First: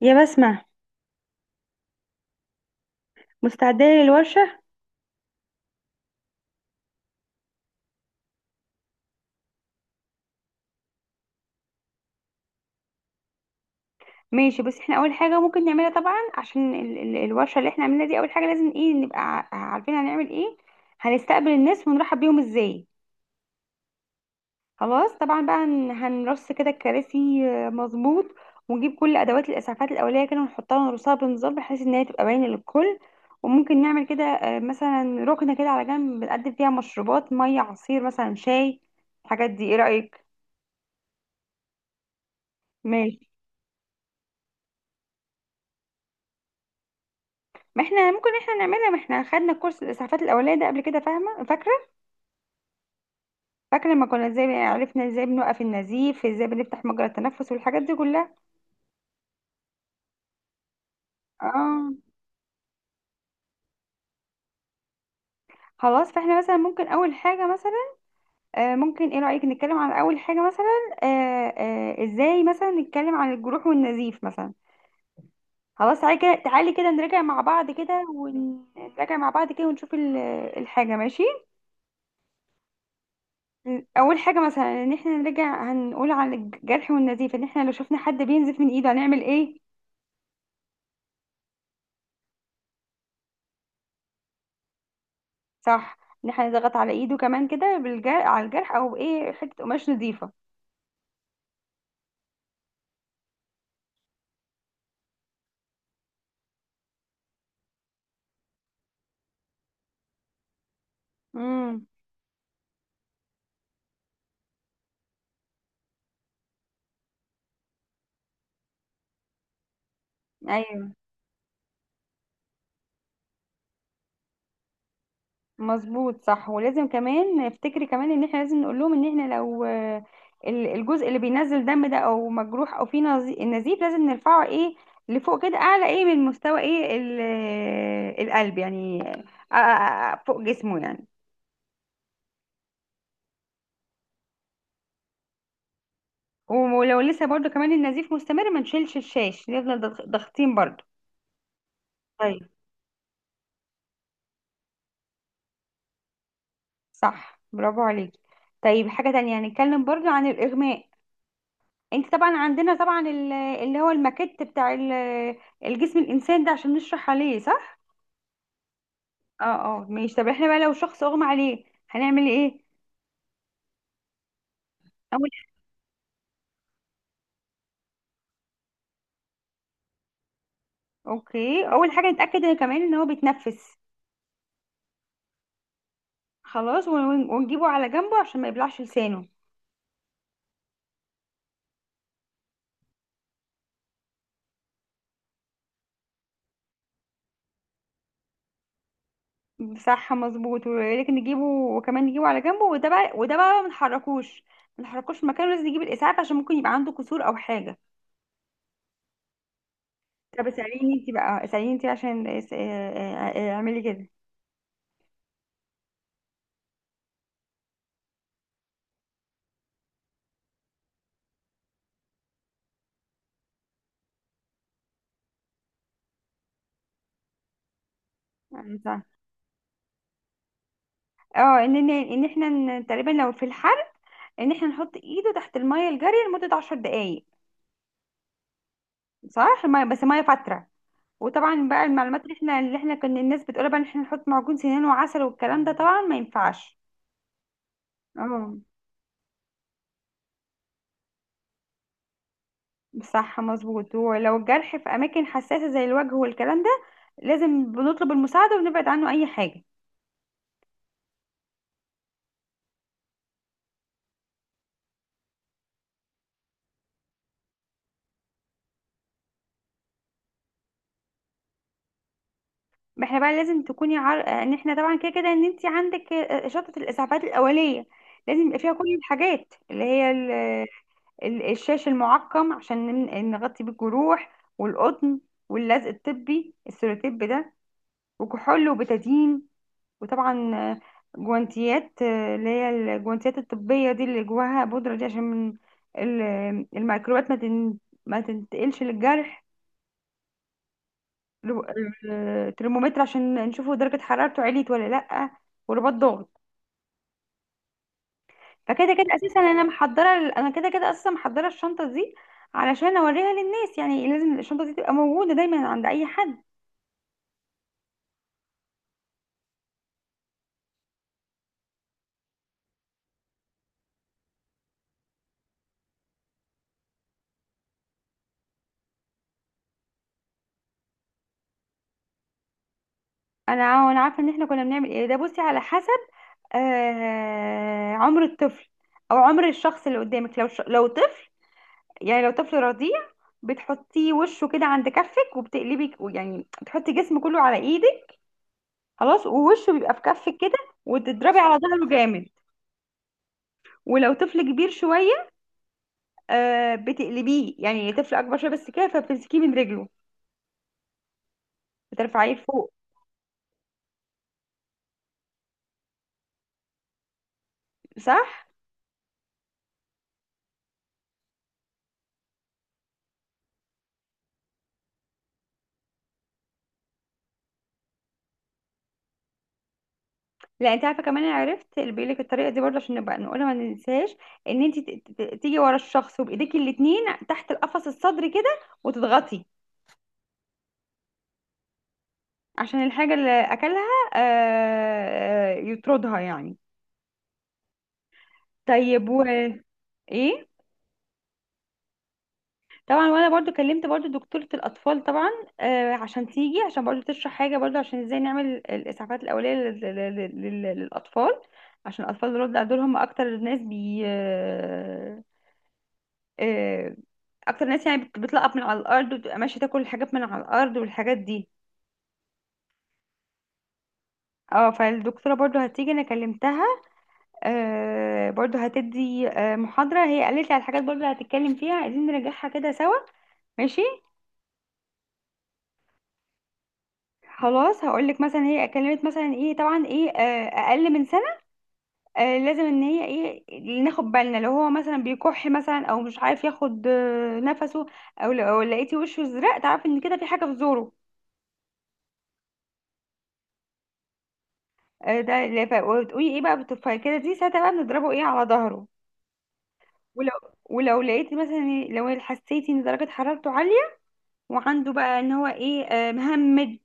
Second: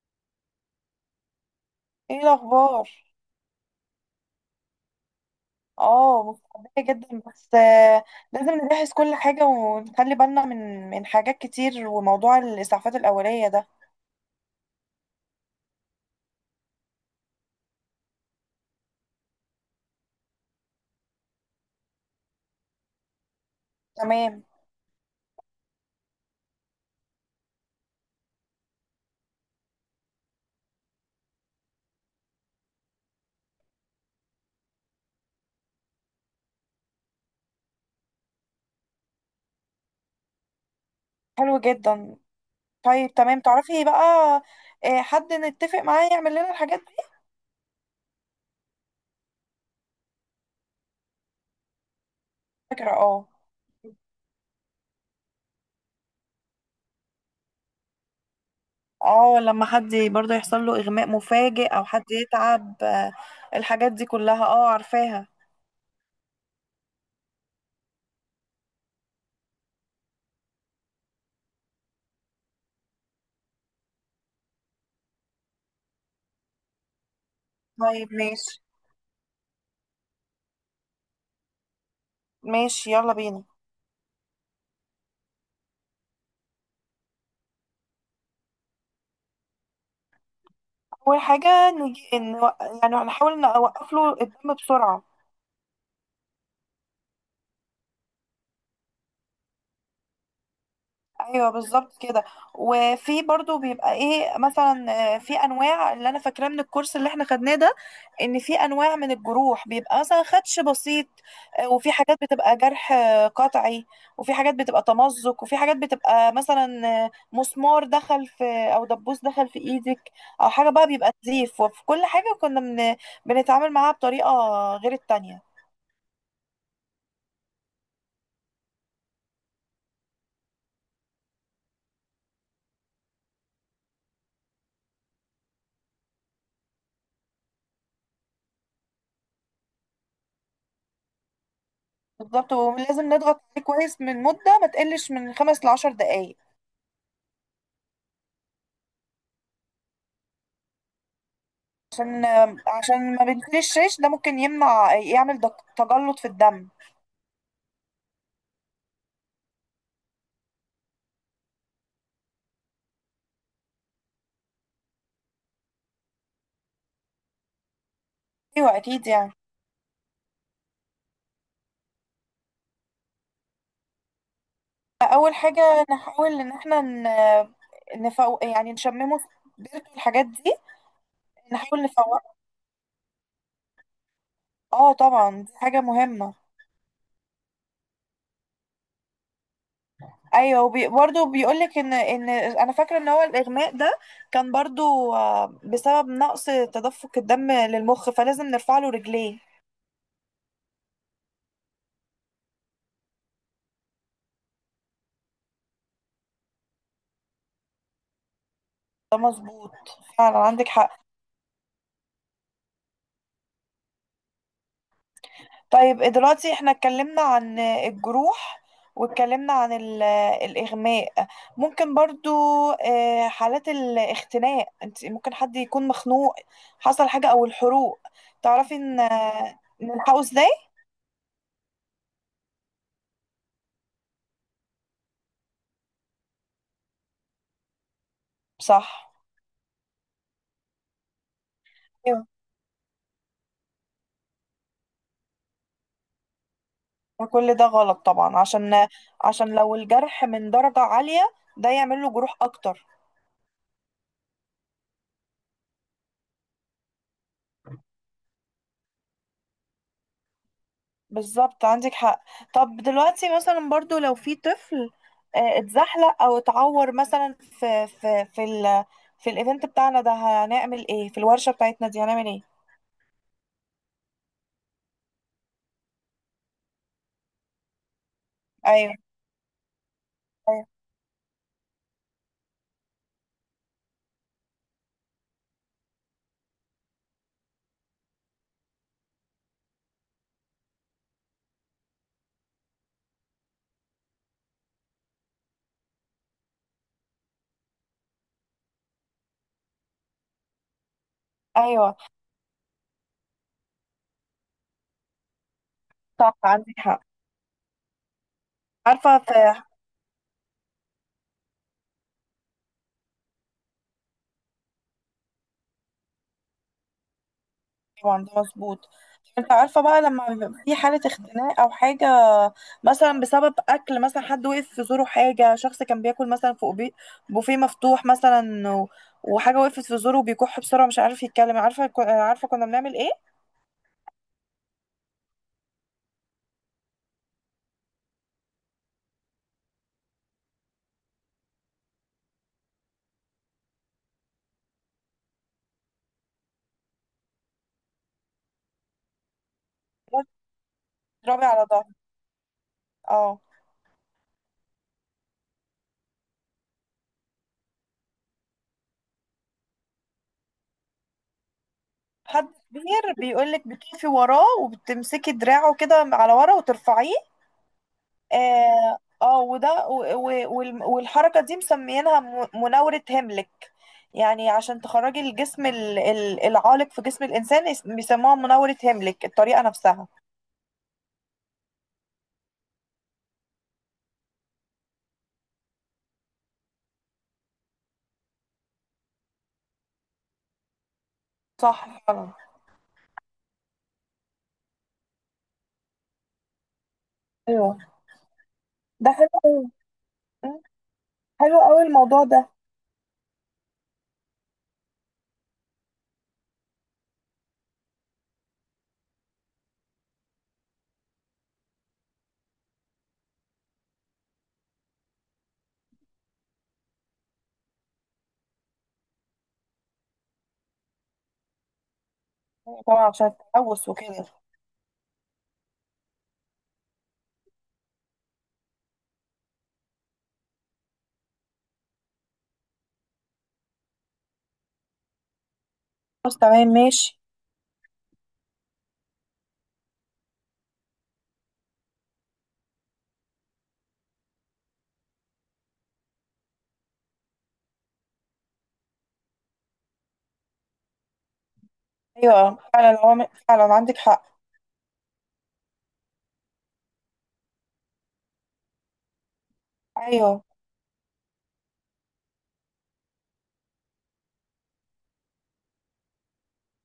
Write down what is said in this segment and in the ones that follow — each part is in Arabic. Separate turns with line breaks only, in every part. يا بسمة،
ايه الاخبار؟
مستعدة للورشة؟
اه متحمسه جدا بس لازم نجهز كل حاجه ونخلي بالنا من حاجات كتير، وموضوع الاسعافات الاوليه ده.
ماشي، بس احنا اول حاجة ممكن نعملها طبعا عشان ال الورشة اللي احنا عملناها دي، اول حاجة لازم ايه، نبقى عارفين هنعمل ايه. هنستقبل الناس ونرحب بيهم ازاي.
تمام.
خلاص طبعا بقى هنرص كده الكراسي. مظبوط. ونجيب كل ادوات الاسعافات الاولية كده ونحطها ونرصها بنظام بحيث ان هي تبقى باينة للكل. وممكن نعمل كده، مثلا ركنة كده على جنب بنقدم فيها مشروبات، مية، عصير مثلا، شاي. الحاجات دي، ايه رأيك؟
حلو جدا. طيب
ماشي.
تمام، تعرفي بقى، حد نتفق معاه يعمل لنا الحاجات دي.
ما احنا ممكن احنا نعملها، ما احنا خدنا كورس الاسعافات الاوليه ده قبل كده، فاهمه؟ فاكره.
فكره اه.
فاكره لما كنا ازاي عرفنا ازاي بنوقف النزيف، ازاي بنفتح مجرى التنفس والحاجات دي كلها.
اه، لما حد برضه يحصل له اغماء مفاجئ او
اه.
حد يتعب. الحاجات دي كلها اه عارفاها.
خلاص فاحنا مثلا ممكن اول حاجه مثلا. ممكن، ايه رايك نتكلم عن اول حاجه مثلا. آه ازاي مثلا نتكلم عن الجروح والنزيف مثلا. خلاص تعالي كده، تعالي كده نراجع مع بعض كده
طيب ماشي.
ونراجع مع بعض كده ونشوف الحاجه. ماشي.
ماشي يلا بينا.
اول حاجه مثلا، ان احنا نرجع هنقول على الجرح والنزيف، ان احنا لو شفنا حد بينزف من ايده هنعمل ايه.
اول حاجه نجي إن، يعني هنحاول نوقف له الدم بسرعه.
صح. ان احنا نضغط على ايده كمان كده، بالجرح، على الجرح، او بايه، حته قماش نظيفه.
ايوه، بالظبط كده. وفي برضو بيبقى ايه مثلا. في انواع، اللي انا فاكراه من الكورس اللي احنا خدناه ده، ان في انواع من الجروح بيبقى مثلا خدش بسيط،
امم.
وفي حاجات بتبقى جرح قطعي، وفي حاجات بتبقى تمزق، وفي حاجات بتبقى مثلا مسمار دخل في، او دبوس دخل في ايدك، او حاجه بقى
ايوه،
بيبقى نزيف. وفي كل حاجه بنتعامل معاها بطريقه غير التانية.
مظبوط صح. ولازم كمان افتكري كمان ان احنا لازم نقول لهم، ان احنا لو الجزء اللي بينزل دم ده، او مجروح، او فيه نزيف، لازم نرفعه ايه، لفوق كده، اعلى ايه، من مستوى ايه القلب يعني. آه، آه، فوق جسمه يعني.
بالظبط. ولازم نضغط عليه كويس من مده ما تقلش من 5 ل10 دقايق.
ولو لسه برضو كمان النزيف مستمر، ما نشيلش الشاش، نفضل ضاغطين برضو.
عشان،
طيب.
ما بنشيل الشيش ده، ممكن يمنع، يعمل تجلط في الدم.
صح، برافو عليكي. طيب، حاجة تانية هنتكلم برضو عن الإغماء. انت طبعا عندنا طبعا اللي هو الماكيت بتاع الجسم، الإنسان ده، عشان نشرح عليه، صح؟
ايوه اكيد يعني.
اه اه، ماشي. طب احنا بقى لو شخص أغمى عليه هنعمل ايه؟ أول
اول حاجه نحاول ان احنا نفوق، يعني نشممه سبيرتو، الحاجات دي.
اوكي،
نحاول
أول حاجة
نفوق.
نتأكد إن كمان ان هو بيتنفس.
اه طبعا دي حاجه مهمه.
خلاص، ونجيبه على جنبه عشان ما يبلعش لسانه.
ايوه، برضه بيقول لك ان، انا فاكره ان هو الاغماء ده كان برضه بسبب نقص تدفق الدم للمخ، فلازم نرفع له رجليه.
صح مظبوط. ولكن نجيبه، وكمان نجيبه على جنبه، وده بقى ما نحركوش في مكانه. لازم نجيب الاسعاف عشان ممكن يبقى عنده كسور او حاجه.
ده مظبوط، فعلا
طب
عندك حق.
اساليني انت بقى، اساليني انت عشان اعملي كده.
طيب إيه دلوقتي، احنا اتكلمنا عن الجروح، واتكلمنا عن الإغماء. ممكن برضو حالات الاختناق. انت ممكن حد يكون مخنوق، حصل حاجة، او الحروق. تعرفي
أنا
ان،
صح.
نلحقه ازاي.
اه، ان احنا تقريبا لو في الحر، ان احنا نحط ايده تحت الميه الجاريه لمده 10 دقائق.
صح.
صح، الميه بس، ميه فتره. وطبعا بقى المعلومات
ايوه،
اللي احنا كنا الناس بتقول بقى ان احنا نحط معجون سنان وعسل والكلام ده، طبعا ما ينفعش.
وكل ده غلط طبعا.
اه.
عشان، عشان لو الجرح من درجة عالية، ده يعمل له جروح اكتر.
صح مظبوط. ولو الجرح في اماكن حساسه زي الوجه والكلام ده، لازم بنطلب المساعده ونبعد عنه اي حاجه.
بالظبط عندك حق. طب دلوقتي مثلا، برضو لو في طفل اتزحلق او اتعور مثلا، في الايفنت بتاعنا ده هنعمل ايه؟ في الورشة بتاعتنا دي هنعمل ايه؟
ما احنا بقى لازم تكوني ان احنا طبعا كده كده ان انت عندك شنطه الاسعافات الاوليه، لازم يبقى فيها كل
ايوه،
الحاجات اللي هي
ايوه.
الشاش المعقم عشان نغطي بيه الجروح، والقطن، واللزق الطبي، السيروتيب ده، وكحول وبتادين، وطبعا جوانتيات، اللي هي الجوانتيات الطبية دي اللي جواها بودرة دي، عشان ال- الميكروبات ما تنتقلش للجرح لو،
أيوة،
ترمومتر عشان نشوفه درجة حرارته عليت ولا لأ، ورباط
صح
ضغط.
عندك حق.
فكده كده
عارفة
أساسا
في.
أنا كده كده أساسا محضرة الشنطة دي علشان أوريها للناس، يعني لازم الشنطة دي تبقى موجودة دايما عند أي حد.
طبعا ده مظبوط. انت عارفة بقى، لما بيبقى في حالة اختناق او حاجة، مثلا بسبب اكل. مثلا حد وقف في زوره حاجة، شخص كان بياكل مثلا فوق بوفيه مفتوح مثلا، وحاجة وقفت في زوره، وبيكح بسرعة، مش عارف يتكلم. عارفة عارفة كنا بنعمل ايه؟
أنا أنا عارفة إن إحنا كنا بنعمل إيه ده. بصي، على حسب عمر الطفل او عمر الشخص اللي قدامك. لو لو طفل، يعني لو طفل رضيع، بتحطيه وشه كده عند كفك وبتقلبي، يعني بتحطي جسم كله على ايدك، خلاص، ووشه بيبقى في كفك كده، وتضربي
تضربي
على
على
ظهره
ظهره.
جامد.
اه.
ولو طفل كبير شوية، بتقلبيه، يعني طفل اكبر شوية بس كده، فبتمسكيه من رجله، بترفعيه
حد
فوق.
كبير بيقولك بتقفي وراه وبتمسكي دراعه كده على ورا وترفعيه.
صح.
اه، وده والحركة دي مسميينها مناورة هيملك، يعني عشان تخرجي الجسم العالق في جسم الإنسان. بيسموها مناورة هيملك، الطريقة نفسها.
لا، انت عارفه كمان، انا عرفت اللي بيقول لك الطريقه دي برضه عشان نبقى نقولها، ما ننساهاش. ان انت تيجي ورا الشخص، وبايديكي الاتنين تحت القفص الصدري كده وتضغطي
صح فعلا.
عشان الحاجه اللي اكلها يطردها يعني.
ايوه،
طيب،
ده حلو.
ايه.
مم. حلو قوي الموضوع ده.
طبعا، وانا برضو كلمت برضو دكتورة الاطفال طبعا، عشان تيجي عشان برضو تشرح حاجة، برضو عشان ازاي نعمل الاسعافات الاولية للاطفال، عشان الاطفال دول هم اكتر الناس بي آه اكتر ناس يعني بتلقط من على الارض، وبتبقى ماشيه تاكل الحاجات من على الارض والحاجات دي.
طبعا، عشان التلوث وكده.
اه، فالدكتوره برضو هتيجي، انا كلمتها، برضو هتدي محاضره، هي قالت لي على الحاجات برضو اللي هتتكلم فيها، عايزين نراجعها كده سوا. ماشي.
خلاص تمام ماشي.
خلاص، هقول لك مثلا هي اتكلمت مثلا ايه. طبعا ايه، اقل من سنه، لازم ان هي ايه، ناخد بالنا لو هو مثلا بيكح مثلا، او مش عارف ياخد نفسه، او لو لقيتي وشه ازرق، تعرف ان كده في حاجه في زوره.
ايوه فعلا، هو فعلا عندك حق.
ده اللي وتقولي ايه بقى، بالتفاية كده دي، ساعتها بقى بنضربه ايه، على ظهره. ولو
ايوه،
ولو لقيتي مثلا لو حسيتي ان درجة حرارته عالية، وعنده بقى ان هو ايه، مهمد،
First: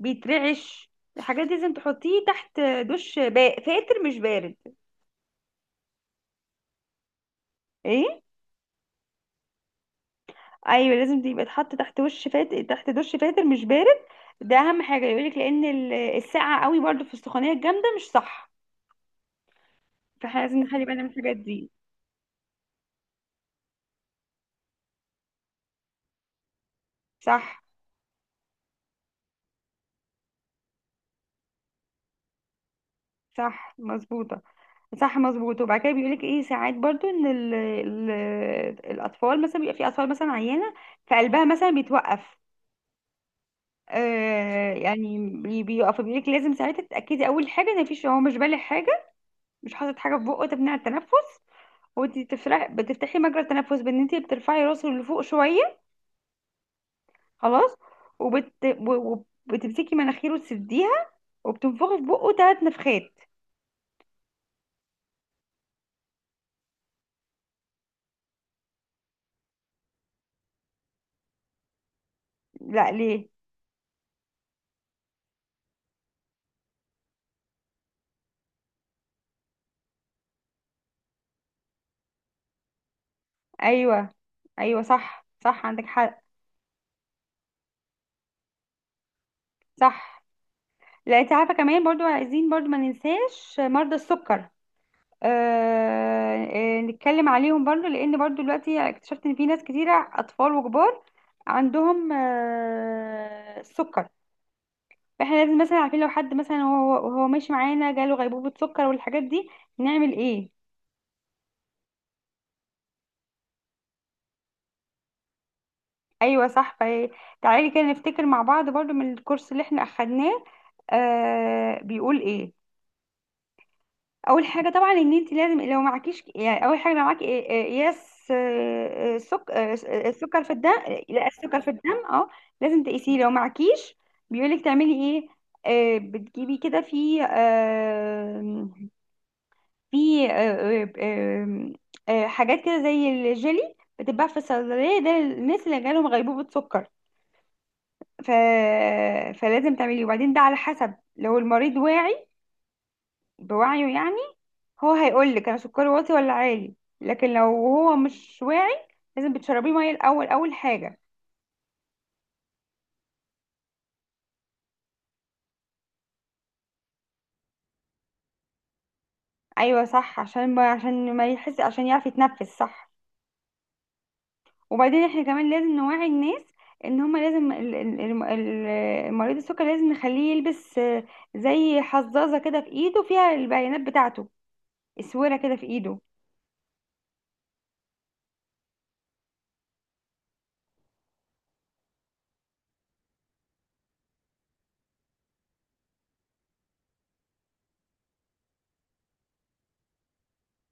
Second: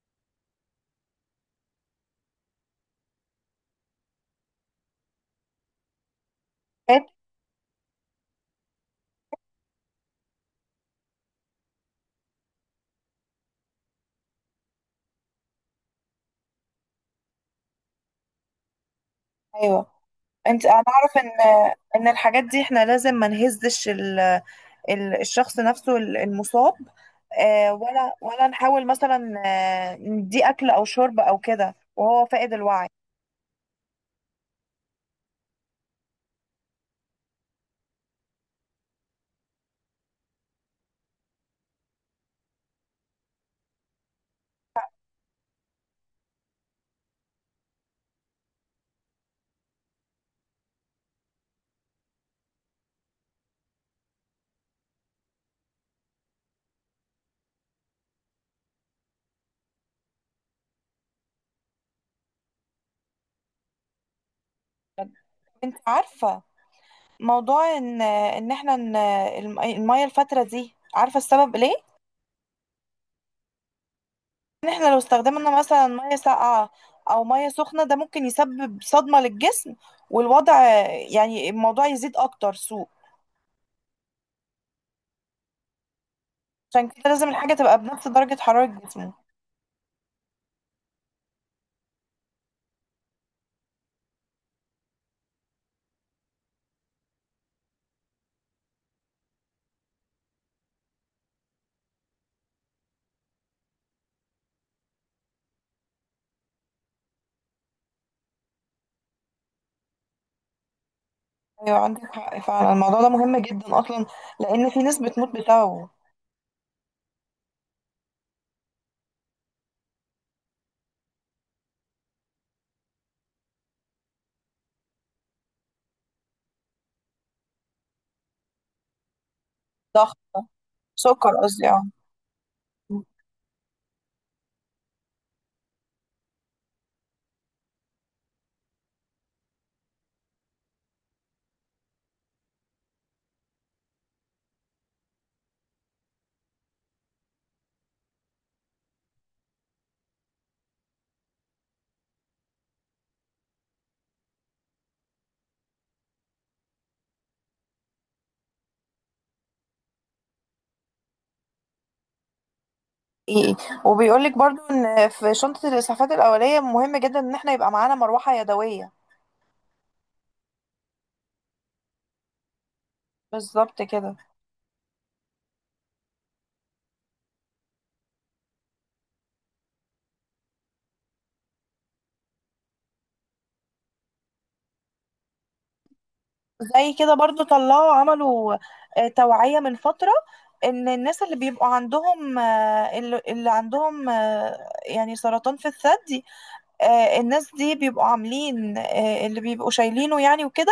بيترعش، الحاجات دي، لازم تحطيه تحت دش فاتر، مش بارد.
فات-.
ايه؟ ايوه، لازم يبقى يتحط تحت وش فاتر، تحت دش فاتر، مش بارد. ده اهم حاجه يقولك، لان السقعه قوي برضو في السخونيه الجامده، مش صح.
ايوه.
فاحنا لازم
انت، انا
نخلي بالنا من
اعرف ان
الحاجات دي.
الحاجات دي احنا لازم ما نهزش الشخص نفسه المصاب،
صح،
ولا نحاول مثلا نديه اكل او شرب او كده وهو فاقد الوعي.
صح، مظبوطه. صح، مظبوط. وبعد كده بيقولك ايه، ساعات برضو ان ال ال الاطفال مثلا، بيبقى في اطفال مثلا عيانه، فقلبها مثلا بيتوقف، يعني بيقف، بيقولك لازم ساعتها تتاكدي اول حاجه ان مفيش، هو مش بالغ حاجه، مش حاطط حاجه في بقه تمنع التنفس، وانت تفرح بتفتحي مجرى التنفس بان انت بترفعي راسه لفوق شويه. خلاص، وبت و- و- وبتمسكي مناخيره تسديها، وبتنفخي في بقه ثلاث نفخات.
انت عارفه موضوع ان، احنا ان الميه الفتره دي، عارفه السبب ليه؟
لا، ليه؟
ان احنا لو استخدمنا مثلا ميه ساقعه او ميه سخنه، ده ممكن يسبب صدمه للجسم والوضع، يعني الموضوع يزيد اكتر سوء.
ايوه، ايوه، صح صح، عندك حق.
عشان كده لازم الحاجه تبقى بنفس درجه حراره جسمه
صح. لا، انت عارفه كمان، برضو عايزين برضو ما ننساش مرضى السكر. نتكلم عليهم برضو، لان برضو دلوقتي اكتشفت ان في ناس كتيره، اطفال وكبار، عندهم السكر. فاحنا لازم مثلا عارفين لو حد مثلا، هو ماشي معانا جاله غيبوبه سكر والحاجات دي، نعمل ايه.
ايوه عندك حق، فعلا الموضوع ده مهم جدا اصلا، لان في ناس بتموت بسببه.
ايوه صح. تعالي كده نفتكر مع بعض برضو من الكورس اللي احنا اخدناه، بيقول ايه. اول حاجه طبعا، ان انت لازم لو معكيش، يعني اول حاجه لو معاكي إيه- إيه، ياس آه، آه، سك... آه، آه،
ضغط.
السكر في الدم. لا،
سكر
السكر في
قصدي اه.
الدم، اه. لازم تقيسيه. لو معكيش، بيقولك تعملي ايه. بتجيبي كده في آه، في آه، آه، آه، آه، حاجات كده زي الجيلي، بتتباع في الصيدليه ده، للناس اللي جالهم غيبوبه سكر، ف... فلازم تعمليه. وبعدين ده على حسب، لو المريض واعي، بوعيه يعني، هو هيقول لك انا سكري واطي ولا عالي. لكن لو هو مش واعي، لازم بتشربيه ميه الاول، اول حاجه.
ايه، وبيقول لك برضو ان في شنطة الاسعافات الاولية مهم جدا ان احنا يبقى معانا مروحة يدوية.
ايوه صح، عشان ما يحس، عشان يعرف يتنفس صح.
بالظبط كده.
وبعدين احنا كمان لازم نوعي الناس ان هما لازم مريض السكر لازم نخليه يلبس زي حظاظه كده في ايده فيها البيانات بتاعته، اسوره كده في ايده.
زي كده برضو طلعوا عملوا توعية من فترة، ان الناس اللي بيبقوا عندهم، اللي عندهم يعني سرطان في الثدي. الناس دي بيبقوا عاملين اللي بيبقوا شايلينه يعني وكده.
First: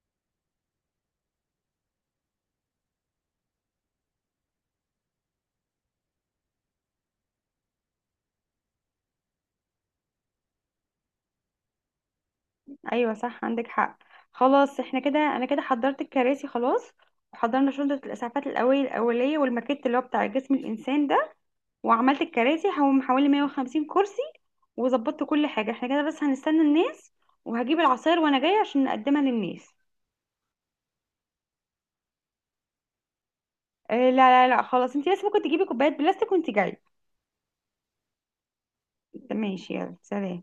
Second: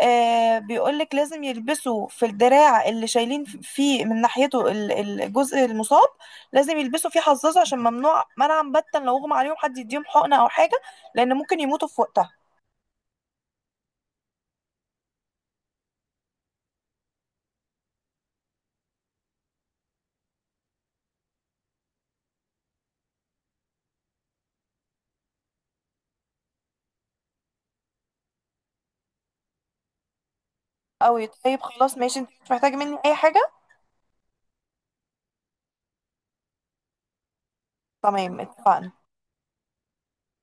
آه بيقولك لازم يلبسوا في الدراع اللي شايلين فيه من ناحيته الجزء المصاب، لازم يلبسوا فيه حظاظه، عشان ممنوع منعا باتا لو اغمى عليهم حد يديهم حقنة او حاجة، لان ممكن يموتوا في وقتها.
ايوه، صح، عندك حق. خلاص، احنا كده، انا كده حضرت الكراسي خلاس، وحضرنا شنطه الاسعافات الاوليه والماكيت اللي هو بتاع جسم الانسان ده. وعملت الكراسي، حوالي 150 كرسي، وظبطت كل حاجة. احنا كده بس هنستنى الناس، وهجيب العصاير وانا جاية عشان نقدمها للناس.
او طيب خلاص ماشي، انت مش محتاجة مني اي حاجة.
لا لا لا، خلاص، انت لسه ممكن تجيبي كوبايات بلاستيك وانت جاية.
تمام، اتفقنا.
ماشي، يلا، سلام.